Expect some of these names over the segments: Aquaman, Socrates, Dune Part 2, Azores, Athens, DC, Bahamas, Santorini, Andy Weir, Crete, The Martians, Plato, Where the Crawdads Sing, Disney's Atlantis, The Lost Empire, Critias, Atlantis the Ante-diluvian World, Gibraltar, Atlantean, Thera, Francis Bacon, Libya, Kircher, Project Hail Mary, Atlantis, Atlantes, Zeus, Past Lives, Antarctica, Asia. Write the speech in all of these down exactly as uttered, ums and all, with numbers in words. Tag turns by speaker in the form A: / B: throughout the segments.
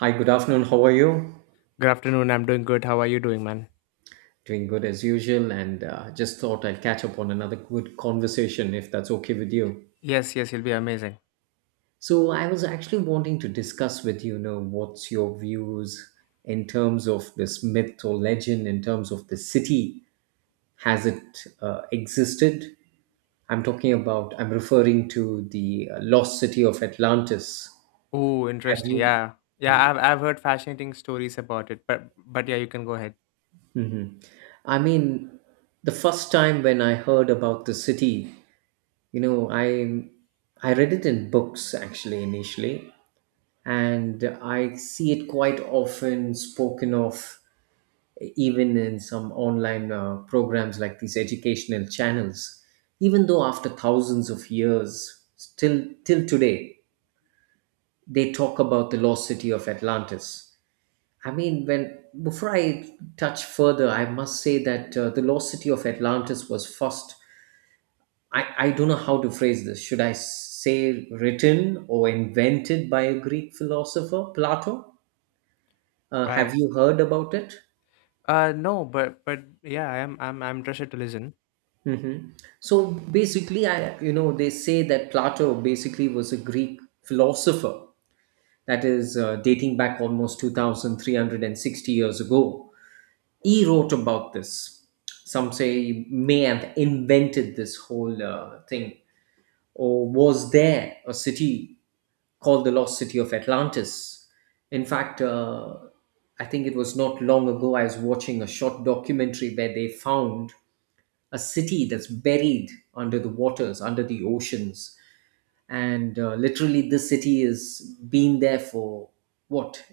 A: Hi, good afternoon. How are you?
B: Good afternoon. I'm doing good. How are you doing, man?
A: Doing good as usual, and uh, just thought I'll catch up on another good conversation if that's okay with you.
B: Yes, yes, he'll be amazing.
A: So, I was actually wanting to discuss with you, you know, what's your views in terms of this myth or legend, in terms of the city. Has it uh, existed? I'm talking about, I'm referring to the uh, lost city of Atlantis.
B: Oh,
A: Have
B: interesting.
A: you?
B: Yeah. Yeah, I've I've heard fascinating stories about it, but but yeah, you can go ahead.
A: Mhm. I mean, the first time when I heard about the city, you know, I I read it in books actually initially, and I see it quite often spoken of even in some online uh, programs like these educational channels. Even though after thousands of years, still till today, they talk about the lost city of Atlantis. I mean, when before I touch further, I must say that uh, the lost city of Atlantis was first. I, I don't know how to phrase this. Should I say written or invented by a Greek philosopher, Plato? Uh,
B: Right.
A: have you heard about it?
B: Uh no, but but yeah, I'm I'm I'm interested to listen.
A: Hmm. So basically, I you know they say that Plato basically was a Greek philosopher that is uh, dating back almost two thousand three hundred and sixty years ago. He wrote about this. Some say he may have invented this whole uh, thing. Or was there a city called the Lost City of Atlantis? In fact, uh, I think it was not long ago I was watching a short documentary where they found a city that's buried under the waters, under the oceans. And uh, literally, this city has been there for what,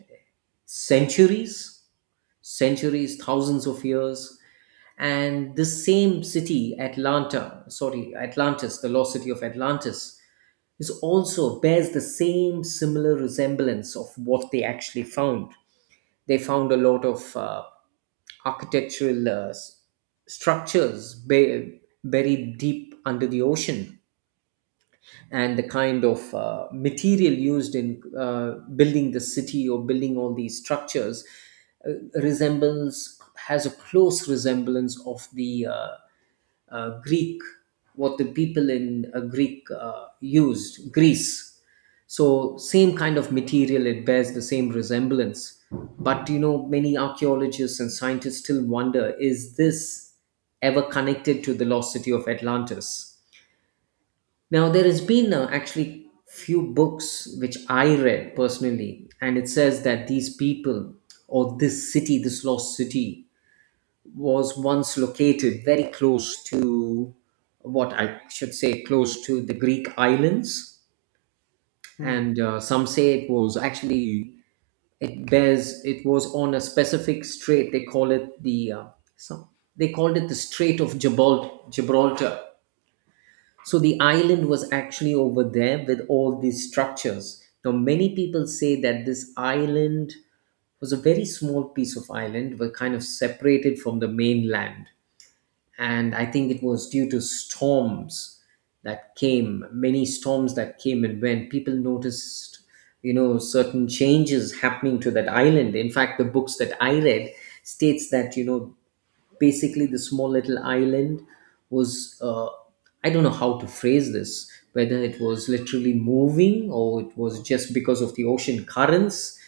A: centuries? Centuries, thousands of years. And this same city, Atlanta, sorry, Atlantis, the lost city of Atlantis, is also bears the same similar resemblance of what they actually found. They found a lot of uh, architectural uh, s- structures bu- buried deep under the ocean, and the kind of uh, material used in uh, building the city or building all these structures uh, resembles has a close resemblance of the uh, uh, Greek, what the people in uh, Greek uh, used, Greece. So same kind of material, it bears the same resemblance. But you know, many archaeologists and scientists still wonder: Is this ever connected to the lost city of Atlantis? Now there has been uh, actually few books which I read personally, and it says that these people or this city, this lost city, was once located very close to, what I should say, close to the Greek islands,
B: Hmm.
A: and uh, some say it was actually, it bears it was on a specific strait. They call it the uh, some, they called it the Strait of Gibral- Gibraltar. So the island was actually over there with all these structures. Now, many people say that this island was a very small piece of island, were kind of separated from the mainland. And I think it was due to storms that came, many storms that came and went. People noticed, you know, certain changes happening to that island. In fact, the books that I read states that, you know, basically the small little island was uh, I don't know how to phrase this, whether it was literally moving or it was just because of the ocean currents,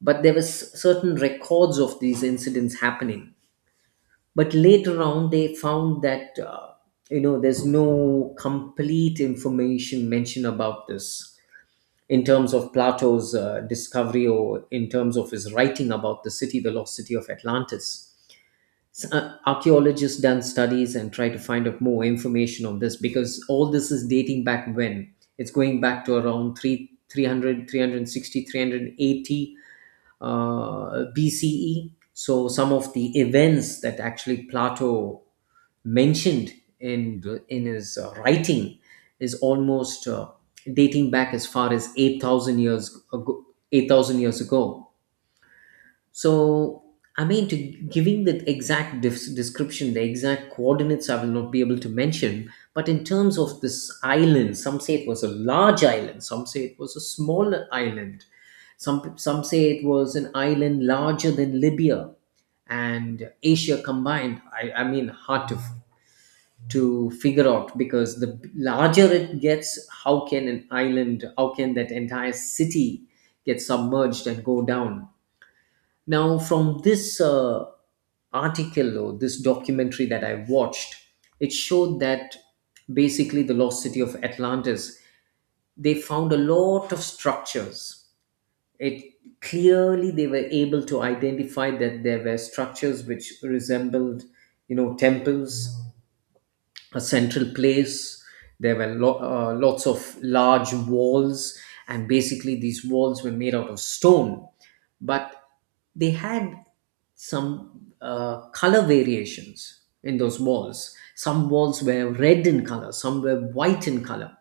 A: but there was certain records of these incidents happening. But later on they found that uh, you know there's no complete information mentioned about this in terms of Plato's uh, discovery or in terms of his writing about the city, the lost city of Atlantis. S- uh, archaeologists done studies and try to find out more information on this because all this is dating back when it's going back to around 3, three hundred, three hundred sixty, three hundred eighty uh, B C E. So some of the events that actually Plato mentioned in the- in his uh, writing is almost uh, dating back as far as eight thousand years ago. eight thousand years ago. So, I mean, to giving the exact dis- description, the exact coordinates, I will not be able to mention. But in terms of this island, some say it was a large island, some say it was a small island, some some say it was an island larger than Libya and Asia combined. I, I mean, hard to to figure out because the larger it gets, how can an island, how can that entire city get submerged and go down? Now, from this uh, article or this documentary that I watched, it showed that basically, the lost city of Atlantis, they found a lot of structures. It Clearly they were able to identify that there were structures which resembled, you know, temples, a central place. There were lo- uh, lots of large walls, and basically these walls were made out of stone, but they had some uh, color variations in those walls. Some walls were red in color, some were white in color,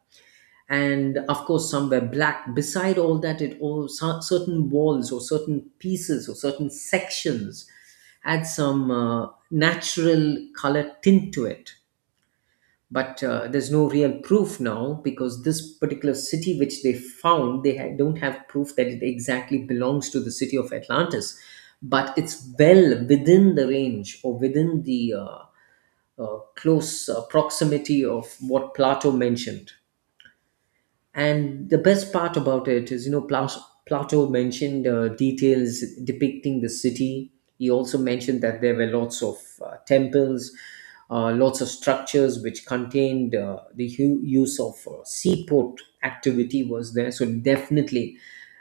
A: and of course, some were black. Beside all that, it all cer- certain walls or certain pieces or certain sections had some uh, natural color tint to it. But uh, there's no real proof now because this particular city which they found, they ha- don't have proof that it exactly belongs to the city of Atlantis, but it's well within the range or within the uh, uh, close uh, proximity of what Plato mentioned. And the best part about it is, you know, Plas- Plato mentioned uh, details depicting the city. He also mentioned that there were lots of uh, temples, uh, lots of structures which contained uh, the hu- use of uh, seaport activity was there. So definitely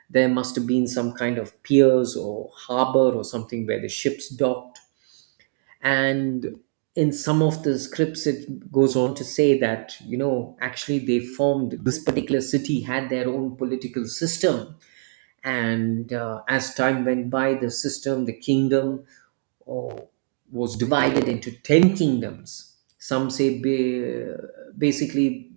A: there must have been some kind of piers or harbor or something where the ships docked. And in some of the scripts, it goes on to say that you know actually they formed, this particular city had their own political system. And uh, as time went by, the system the kingdom oh, was divided into ten kingdoms. Some say ba- basically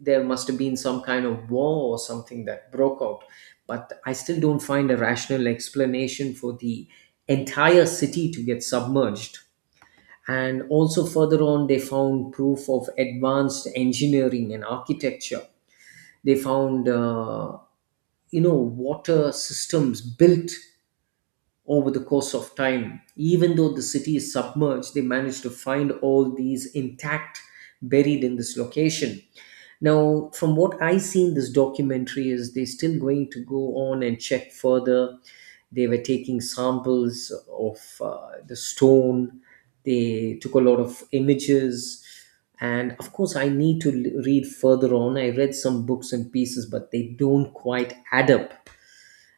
A: there must have been some kind of war or something that broke out, but I still don't find a rational explanation for the entire city to get submerged. And also further on, they found proof of advanced engineering and architecture. They found, uh, you know, water systems built over the course of time. Even though the city is submerged, they managed to find all these intact, buried in this location. Now, from what I see in this documentary, is they're still going to go on and check further. They were taking samples of uh, the stone. They took a lot of images, and of course, I need to l- read further on. I read some books and pieces, but they don't quite add up.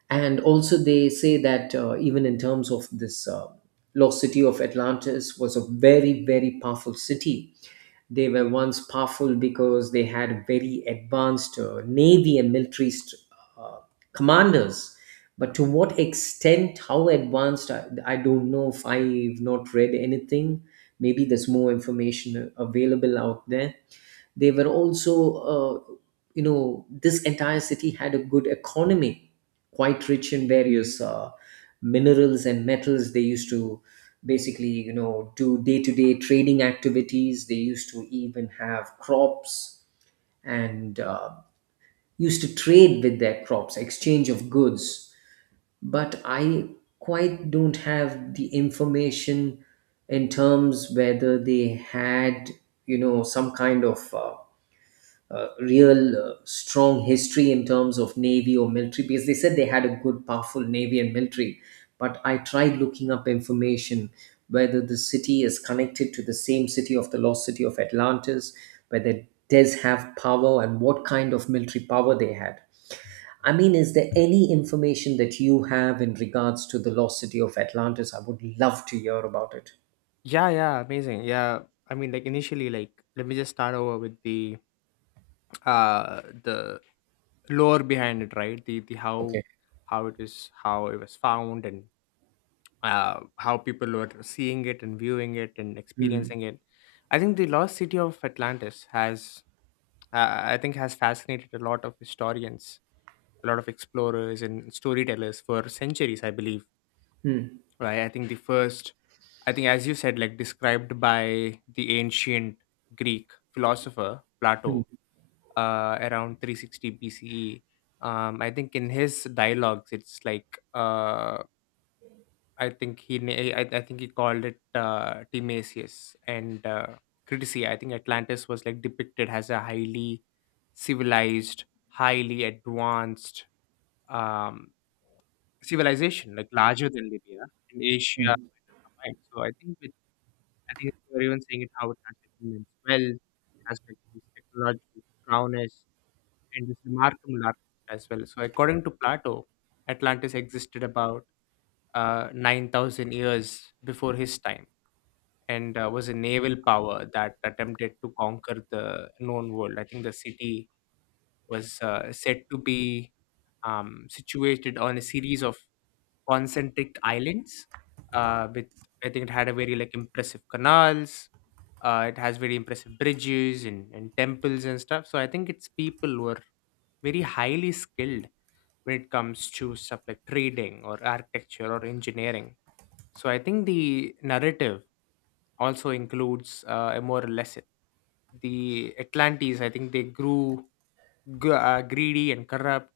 A: And also they say that uh, even in terms of this uh, lost city of Atlantis was a very very powerful city. They were once powerful because they had very advanced uh, navy and military st- uh, commanders, but to what extent, how advanced, I, I don't know. If I've not read anything, maybe there's more information available out there. They were also, uh, you know, this entire city had a good economy, quite rich in various uh, minerals and metals. They used to basically, you know, do day to day trading activities. They used to even have crops, and uh, used to trade with their crops, exchange of goods. But I quite don't have the information in terms whether they had you know some kind of uh, uh, real uh, strong history in terms of navy or military, because they said they had a good powerful navy and military. But I tried looking up information whether the city is connected to the same city of the lost city of Atlantis, whether does have power and what kind of military power they had. I mean, is there any information that you have in regards to the lost city of Atlantis? I would love to hear about it.
B: Yeah, yeah, amazing. Yeah. I mean, like, initially, like, let me just start over with the uh the lore behind it, right? The the how,
A: Okay.
B: how it is, how it was found, and uh, how people were seeing it and viewing it and
A: Hmm.
B: experiencing it. I think the lost city of Atlantis has, uh, I think, has fascinated a lot of historians, a lot of explorers and storytellers for centuries, I believe,
A: Hmm.
B: right? I think the first, I think, as you said, like described by the ancient Greek philosopher
A: Hmm.
B: Plato, uh, around three sixty B C E. Um, I think in his dialogues, it's like. Uh, I think he na- I, I think he called it uh, Timasius and uh, Critici. I think Atlantis was like depicted as a highly civilized, highly advanced um, civilization, like larger than Libya in Asia
A: Hmm.
B: combined. So I think with I think they were even saying it how it has like immense wealth, it has like this technological prowess and this remarkable architecture as well. So according to Plato, Atlantis existed about uh, nine thousand years before his time and uh, was a naval power that attempted to conquer the known world. I think the city was uh, said to be um, situated on a series of concentric islands. Uh, with I think it had a very like impressive canals. Uh, it has very impressive bridges and, and temples and stuff. So I think its people were very highly skilled when it comes to stuff like trading or architecture or engineering. So I think the narrative also includes uh, a more lesson. The Atlantes, I think they grew g- uh, greedy and corrupt,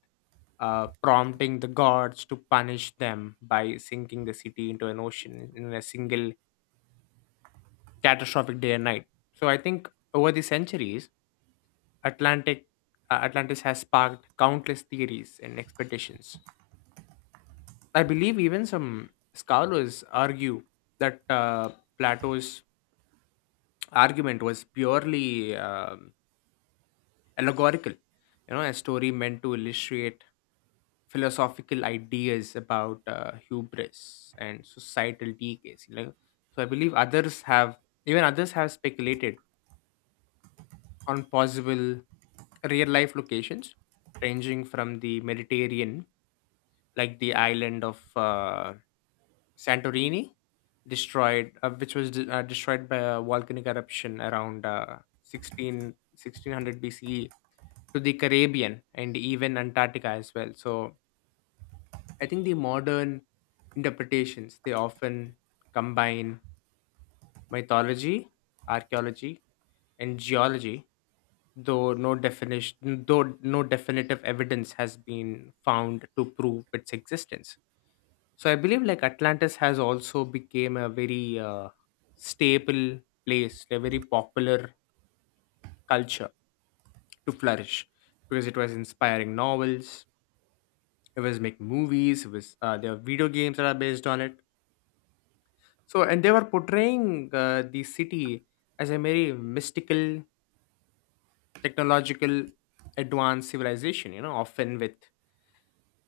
B: uh, prompting the gods to punish them by sinking the city into an ocean in a single catastrophic day and night. So I think over the centuries, Atlantic uh, Atlantis has sparked countless theories and expectations. I believe even some scholars argue that uh, Plato's argument was purely uh, allegorical, you know, a story meant to illustrate philosophical ideas about uh, hubris and societal decays, like. So I believe others have even others have speculated on possible real life locations, ranging from the Mediterranean, like the island of uh, Santorini, destroyed uh, which was de- uh, destroyed by a volcanic eruption around uh, sixteen B C E, to the Caribbean and even Antarctica as well. So I think the modern interpretations they often combine mythology, archaeology, and geology, though no definition, though no definitive evidence has been found to prove its existence. So I believe like Atlantis has also became a very uh, staple place, a very popular culture to flourish, because it was inspiring novels, it was making movies, it was uh, there are video games that are based on it. So, and they were portraying uh, the city as a very mystical, technological, advanced civilization, you know, often with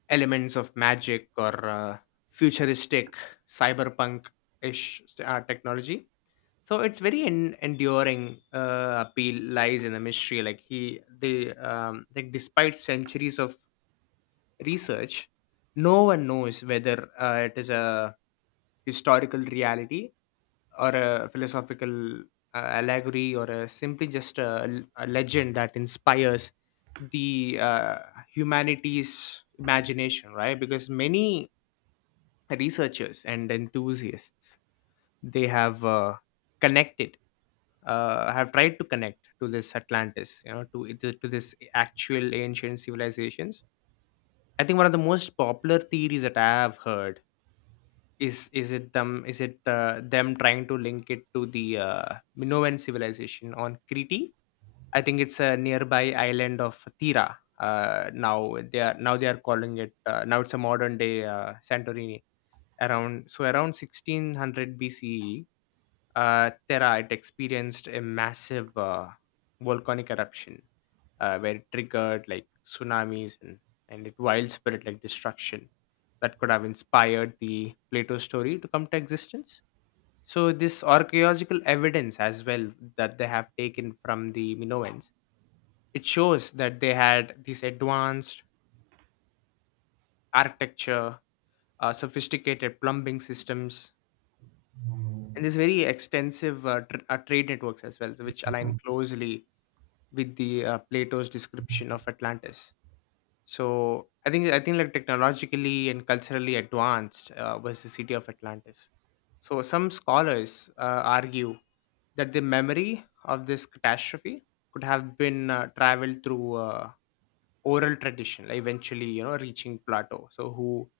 B: elements of magic or uh, futuristic cyberpunk ish uh, technology. So its very en- enduring uh, appeal lies in the mystery, like he they um like despite centuries of research, no one knows whether uh, it is a historical reality or a philosophical uh, allegory, or a simply just a, a legend that inspires the uh, humanity's imagination, right? Because many researchers and enthusiasts, they have uh, connected uh, have tried to connect to this Atlantis, you know, to it- to this actual ancient civilizations. I think one of the most popular theories that I have heard is is it them is it uh, them trying to link it to the uh, Minoan civilization on Crete. I think it's a nearby island of Thera. Uh, now they are now they are calling it uh, now it's a modern day uh, Santorini. Around so around sixteen hundred B C E, uh, Thera it experienced a massive uh, volcanic eruption uh, where it triggered like tsunamis and, and it wild spirit like destruction that could have inspired the Plato story to come to existence. So this archaeological evidence as well, that they have taken from the Minoans, it shows that they had these advanced architecture, uh, sophisticated plumbing systems, and these very extensive uh, tr- uh, trade networks as well, which align closely with the uh, Plato's description of Atlantis. So I think I think like technologically and culturally advanced uh, was the city of Atlantis. So some scholars uh, argue that the memory of this catastrophe could have been uh, traveled through uh, oral tradition, like eventually, you know, reaching Plato. So who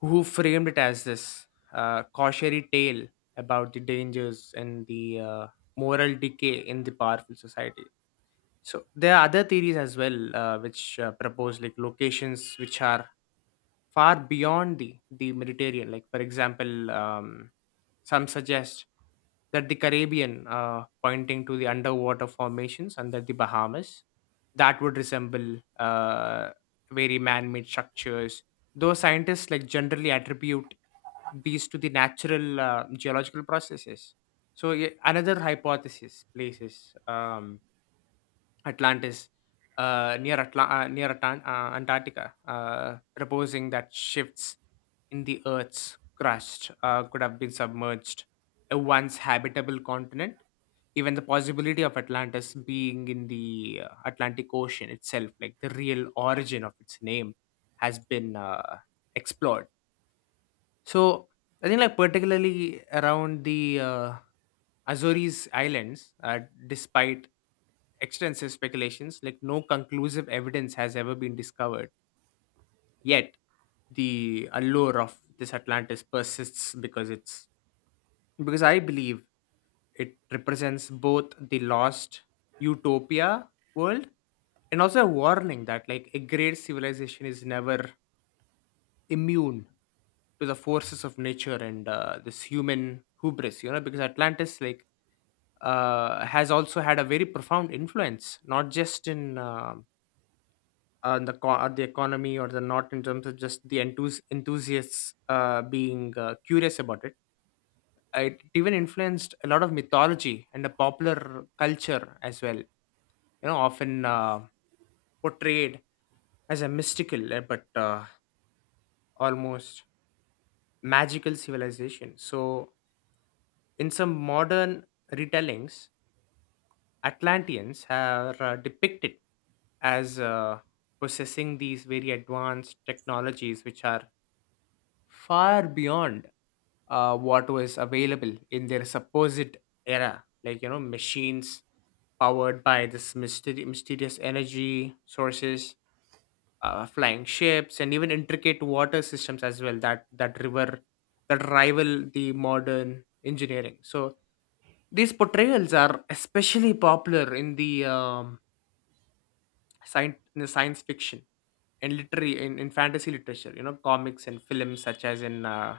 B: who framed it as this uh, cautionary tale about the dangers and the uh, moral decay in the powerful society. So there are other theories as well, uh, which uh, propose like locations which are far beyond the, the Mediterranean. Like, for example, um, some suggest that the Caribbean, uh, pointing to the underwater formations under the Bahamas, that would resemble uh, very man made structures. Though scientists like generally attribute these to the natural uh, geological processes. So, yeah, another hypothesis places. Um, Atlantis, uh, near Atla- uh, near Atan- uh, Antarctica, uh, proposing that shifts in the Earth's crust uh, could have been submerged a once habitable continent. Even the possibility of Atlantis being in the uh, Atlantic Ocean itself, like the real origin of its name, has been uh, explored. So I think like particularly around the uh, Azores Islands, uh, despite extensive speculations, like no conclusive evidence has ever been discovered yet. The allure of this Atlantis persists because it's, because I believe, it represents both the lost utopia world, and also a warning that like a great civilization is never immune to the forces of nature and uh, this human hubris, you know. Because Atlantis like uh, has also had a very profound influence, not just in um, uh, on the co- on the economy, or the, not in terms of just the enthus- enthusiasts uh, being uh, curious about it. Uh, it even influenced a lot of mythology and the popular culture as well, you know, often uh, portrayed as a mystical uh, but uh, almost magical civilization. So, in some modern retellings, Atlanteans are uh, depicted as uh, possessing these very advanced technologies which are far beyond uh, what was available in their supposed era, like, you know, machines powered by this mysteri- mysterious energy sources, uh, flying ships, and even intricate water systems as well, that, that river that rival the modern engineering. So these portrayals are especially popular in the um, science in the science fiction and literary in, in fantasy literature, you know, comics and films such as in uh,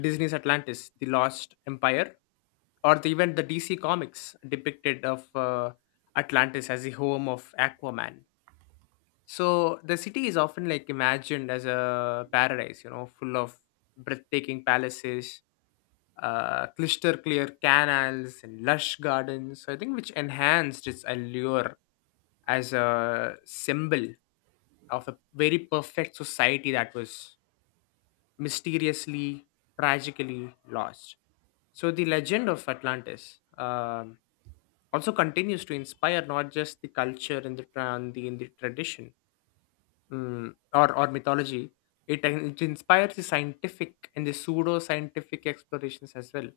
B: Disney's Atlantis, The Lost Empire, or the, even the D C comics depicted of uh, Atlantis as the home of Aquaman. So the city is often like imagined as a paradise, you know, full of breathtaking palaces, uh, crystal clear canals, and lush gardens. So I think which enhanced its allure as a symbol of a very perfect society that was mysteriously, tragically lost. So the legend of Atlantis um, also continues to inspire, not just the culture and the, tra- and the, and the tradition, mm, or or mythology. It, it inspires the scientific and the pseudo scientific explorations as well.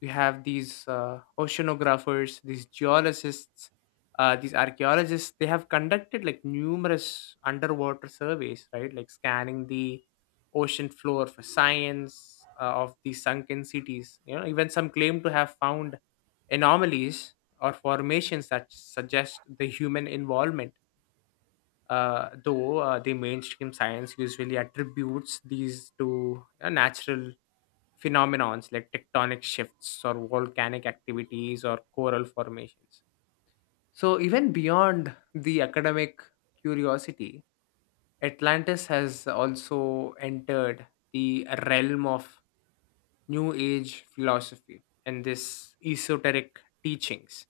B: You have these uh, oceanographers, these geologists, uh, these archaeologists. They have conducted like numerous underwater surveys, right? Like scanning the ocean floor for science uh, of the sunken cities. You know, even some claim to have found anomalies or formations that suggest the human involvement, uh, though uh, the mainstream science usually attributes these to uh, natural phenomenons like tectonic shifts or volcanic activities or coral formations. So, even beyond the academic curiosity, Atlantis has also entered the realm of New Age philosophy and this esoteric teachings,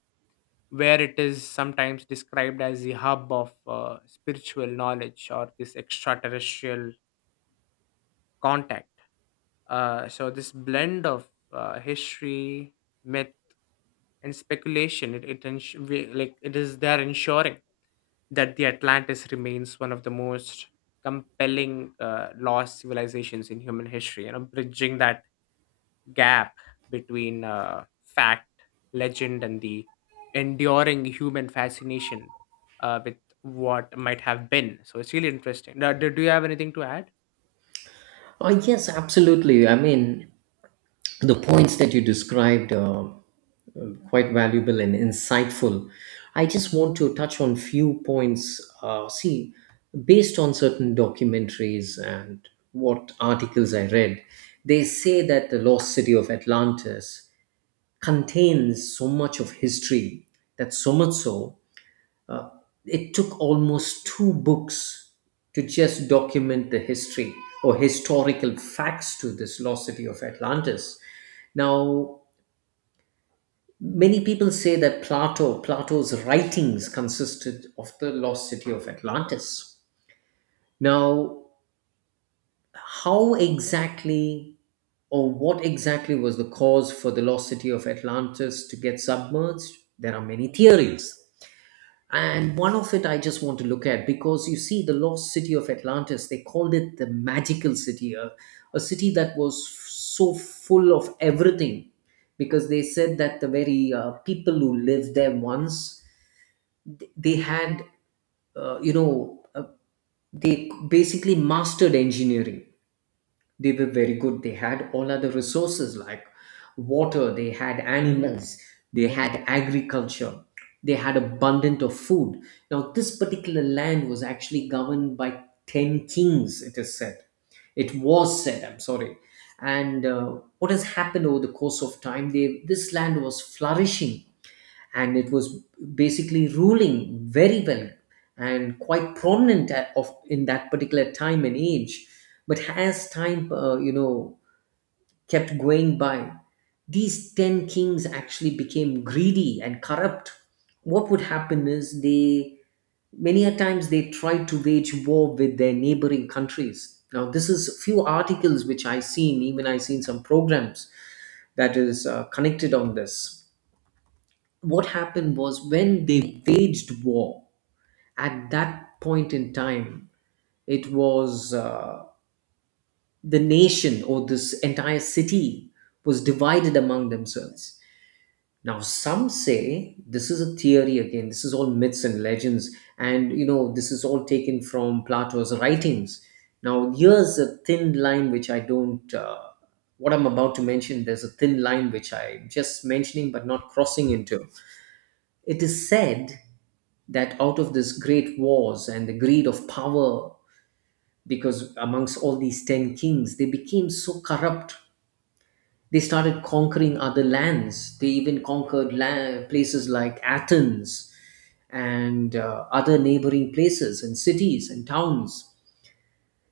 B: where it is sometimes described as the hub of uh, spiritual knowledge or this extraterrestrial contact. Uh, so this blend of uh, history, myth, and speculation, it, it ens- we- like it is there ensuring that the Atlantis remains one of the most compelling uh, lost civilizations in human history, you know, bridging that gap between uh, fact, legend, and the enduring human fascination uh, with what might have been. So it's really interesting. Uh, Do, do you have anything to add?
A: Oh, yes, absolutely. I mean, the points that you described are uh, quite valuable and insightful. I just want to touch on few points. Uh, see, based on certain documentaries and what articles I read, they say that the lost city of Atlantis contains so much of history, that so much so, it took almost two books to just document the history or historical facts to this lost city of Atlantis. Now, many people say that Plato, Plato's writings consisted of the lost city of Atlantis. Now, how exactly or what exactly was the cause for the lost city of Atlantis to get submerged? There are many theories. And one of it I just want to look at because you see, the lost city of Atlantis, they called it the magical city, a, a city that was so full of everything because they said that the very uh, people who lived there once they had uh, you know uh, they basically mastered engineering. They were very good. They had all other resources like water, they had animals, they had agriculture, they had abundant of food. Now this particular land was actually governed by ten kings, it is said. It was said, I'm sorry. And uh, what has happened over the course of time, they this land was flourishing and it was basically ruling very well and quite prominent at, of in that particular time and age. But as time uh, you know kept going by, these ten kings actually became greedy and corrupt. What would happen is they many a times they tried to wage war with their neighboring countries. Now this is few articles which I seen, even I seen some programs that is uh, connected on this. What happened was when they waged war, at that point in time, it was uh, the nation or this entire city was divided among themselves. Now some say this is a theory, again this is all myths and legends, and you know this is all taken from Plato's writings. Now here's a thin line which I don't uh, what I'm about to mention, there's a thin line which I'm just mentioning but not crossing into. It is said that out of this great wars and the greed of power, because amongst all these ten kings, they became so corrupt. They started conquering other lands. They even conquered la- places like Athens and uh, other neighboring places and cities and towns.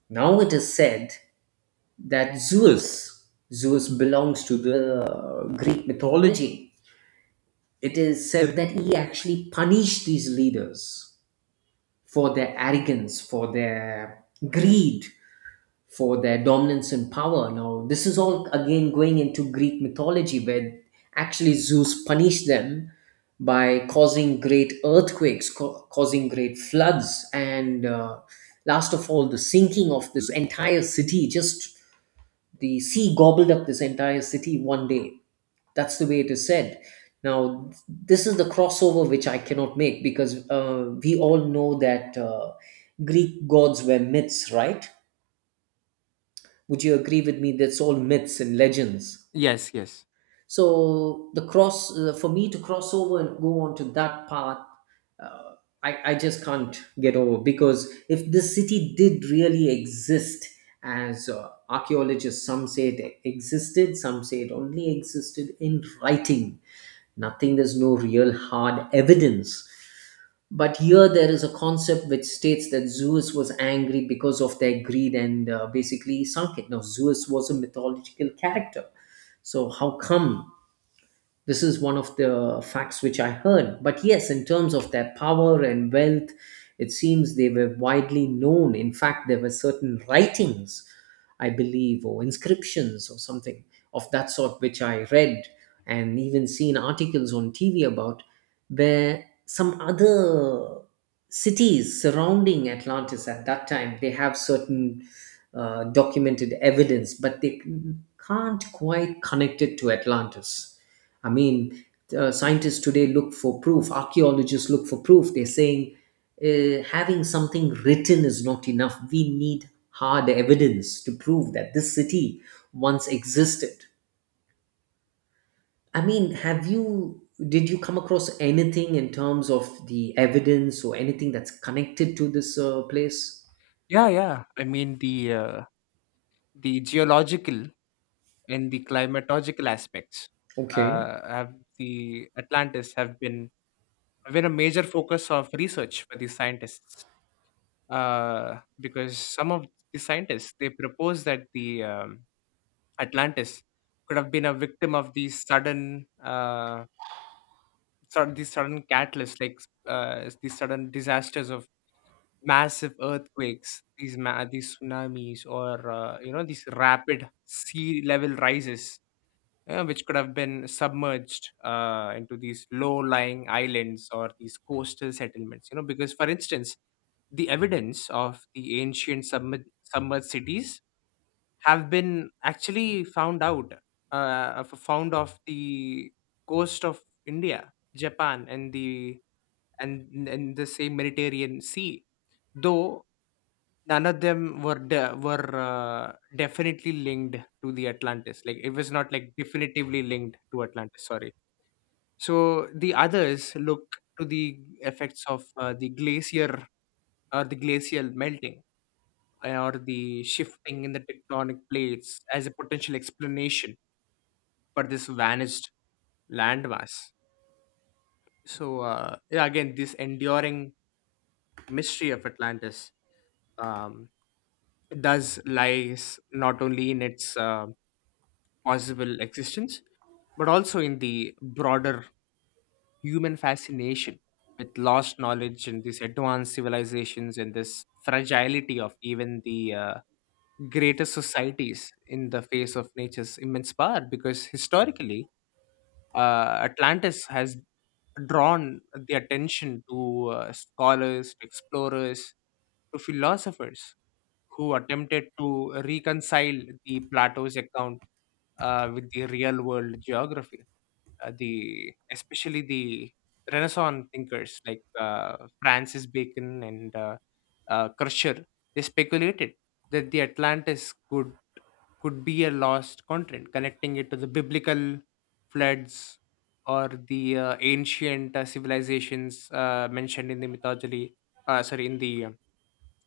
A: Now it is said that Zeus, Zeus belongs to the uh, Greek mythology. It is said that he actually punished these leaders for their arrogance, for their greed, for their dominance and power. Now, this is all again going into Greek mythology, where actually Zeus punished them by causing great earthquakes, ca- causing great floods, and uh, last of all, the sinking of this entire city, just the sea gobbled up this entire city one day. That's the way it is said. Now, this is the crossover which I cannot make because uh, we all know that uh, Greek gods were myths, right? Would you agree with me? That's all myths and legends.
B: Yes, yes.
A: So the cross uh, for me to cross over and go on to that path, uh, I, I just can't get over, because if this city did really exist, as uh, archaeologists, some say it existed, some say it only existed in writing. Nothing, there's no real hard evidence. But here there is a concept which states that Zeus was angry because of their greed and uh, basically sunk it. Now, Zeus was a mythological character. So, how come this is one of the facts which I heard. But yes, in terms of their power and wealth, it seems they were widely known. In fact, there were certain writings, I believe, or inscriptions or something of that sort, which I read and even seen articles on T V about, where some other cities surrounding Atlantis at that time, they have certain uh, documented evidence, but they can't quite connect it to Atlantis. I mean, uh, scientists today look for proof, archaeologists look for proof. They're saying uh, having something written is not enough. We need hard evidence to prove that this city once existed. I mean, have you did you come across anything in terms of the evidence or anything that's connected to this uh, place?
B: Yeah, yeah. I mean the uh, the geological and the climatological aspects
A: Okay.
B: uh, have the Atlantis have been have been a major focus of research for these scientists, uh, because some of the scientists they propose that the um, Atlantis could have been a victim of these sudden, uh, sort of, these sudden catalysts, like uh, these sudden disasters of massive earthquakes, these ma- these tsunamis, or uh, you know, these rapid sea level rises, uh, which could have been submerged uh, into these low lying islands or these coastal settlements. You know, because for instance, the evidence of the ancient submer- submerged cities have been actually found out, uh, f- found off the coast of India, Japan, and the and and the same Mediterranean Sea. Though none of them were de- were uh, definitely linked to the Atlantis. Like, it was not like definitively linked to Atlantis. Sorry. So the others look to the effects of uh, the glacier, or the glacial melting, or the shifting in the tectonic plates as a potential explanation for this vanished landmass. So uh, yeah, again, this enduring mystery of Atlantis um, does lies not only in its uh, possible existence, but also in the broader human fascination with lost knowledge, and these advanced civilizations, and this fragility of even the uh, greatest societies in the face of nature's immense power. Because historically, uh, Atlantis has drawn the attention to uh, scholars, to explorers, to philosophers, who attempted to reconcile the Plato's account uh, with the real world geography, uh, the especially the Renaissance thinkers like uh, Francis Bacon and uh, uh, Kircher. They speculated that the Atlantis could could be a lost content, connecting it to the biblical floods or the uh, ancient uh, civilizations uh, mentioned in the mythology. Uh, sorry, in the uh,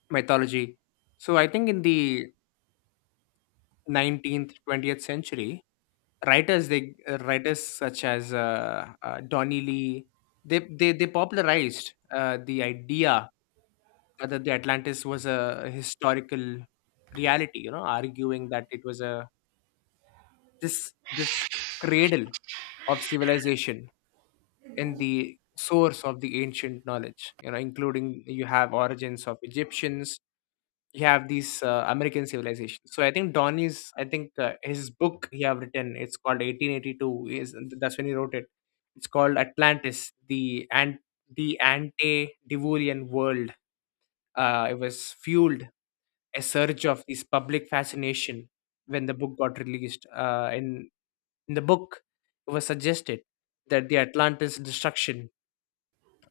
B: mythology. So I think in the nineteenth, twentieth century, writers, they uh, writers such as uh, uh, Donny Lee, they they they popularized uh, the idea that the Atlantis was a historical reality, you know, arguing that it was a this this cradle of civilization and the source of the ancient knowledge, you know, including, you have origins of Egyptians, you have these uh, American civilizations. So I think donnie's I think uh, his book he have written, it's called eighteen eighty-two, is that's when he wrote it. It's called Atlantis, the and the Ante-diluvian World. Uh, it was fueled a surge of this public fascination when the book got released, uh, in in the book, it was suggested that the Atlantis destruction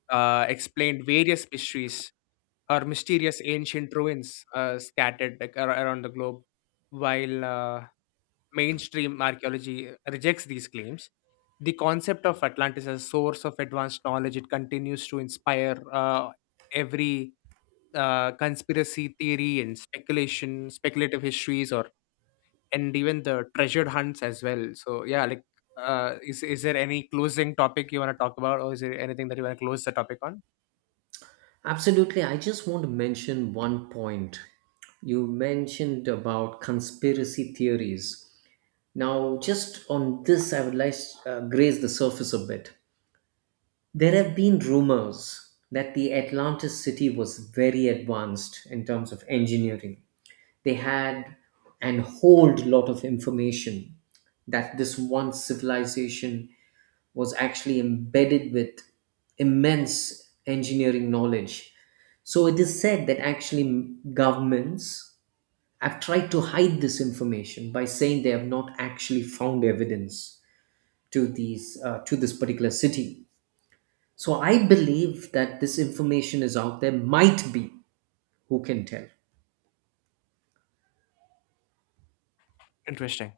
B: uh, explained various mysteries or mysterious ancient ruins, uh, scattered like, ar- around the globe. While uh, mainstream archaeology rejects these claims, the concept of Atlantis as a source of advanced knowledge, it continues to inspire uh, every uh, conspiracy theory and speculation, speculative histories, or and even the treasure hunts as well. So yeah, like uh is, is there any closing topic you want to talk about, or is there anything that you want to close the topic on?
A: Absolutely. I just want to mention one point. You mentioned about conspiracy theories. Now, just on this, I would like to uh, graze the surface a bit. There have been rumors that the Atlantis city was very advanced in terms of engineering. They had an whole lot of information that this one civilization was actually embedded with immense engineering knowledge. So it is said that actually governments have tried to hide this information by saying they have not actually found evidence to these uh, to this particular city. So I believe that this information is out there. Might be. Who can tell?
B: Interesting.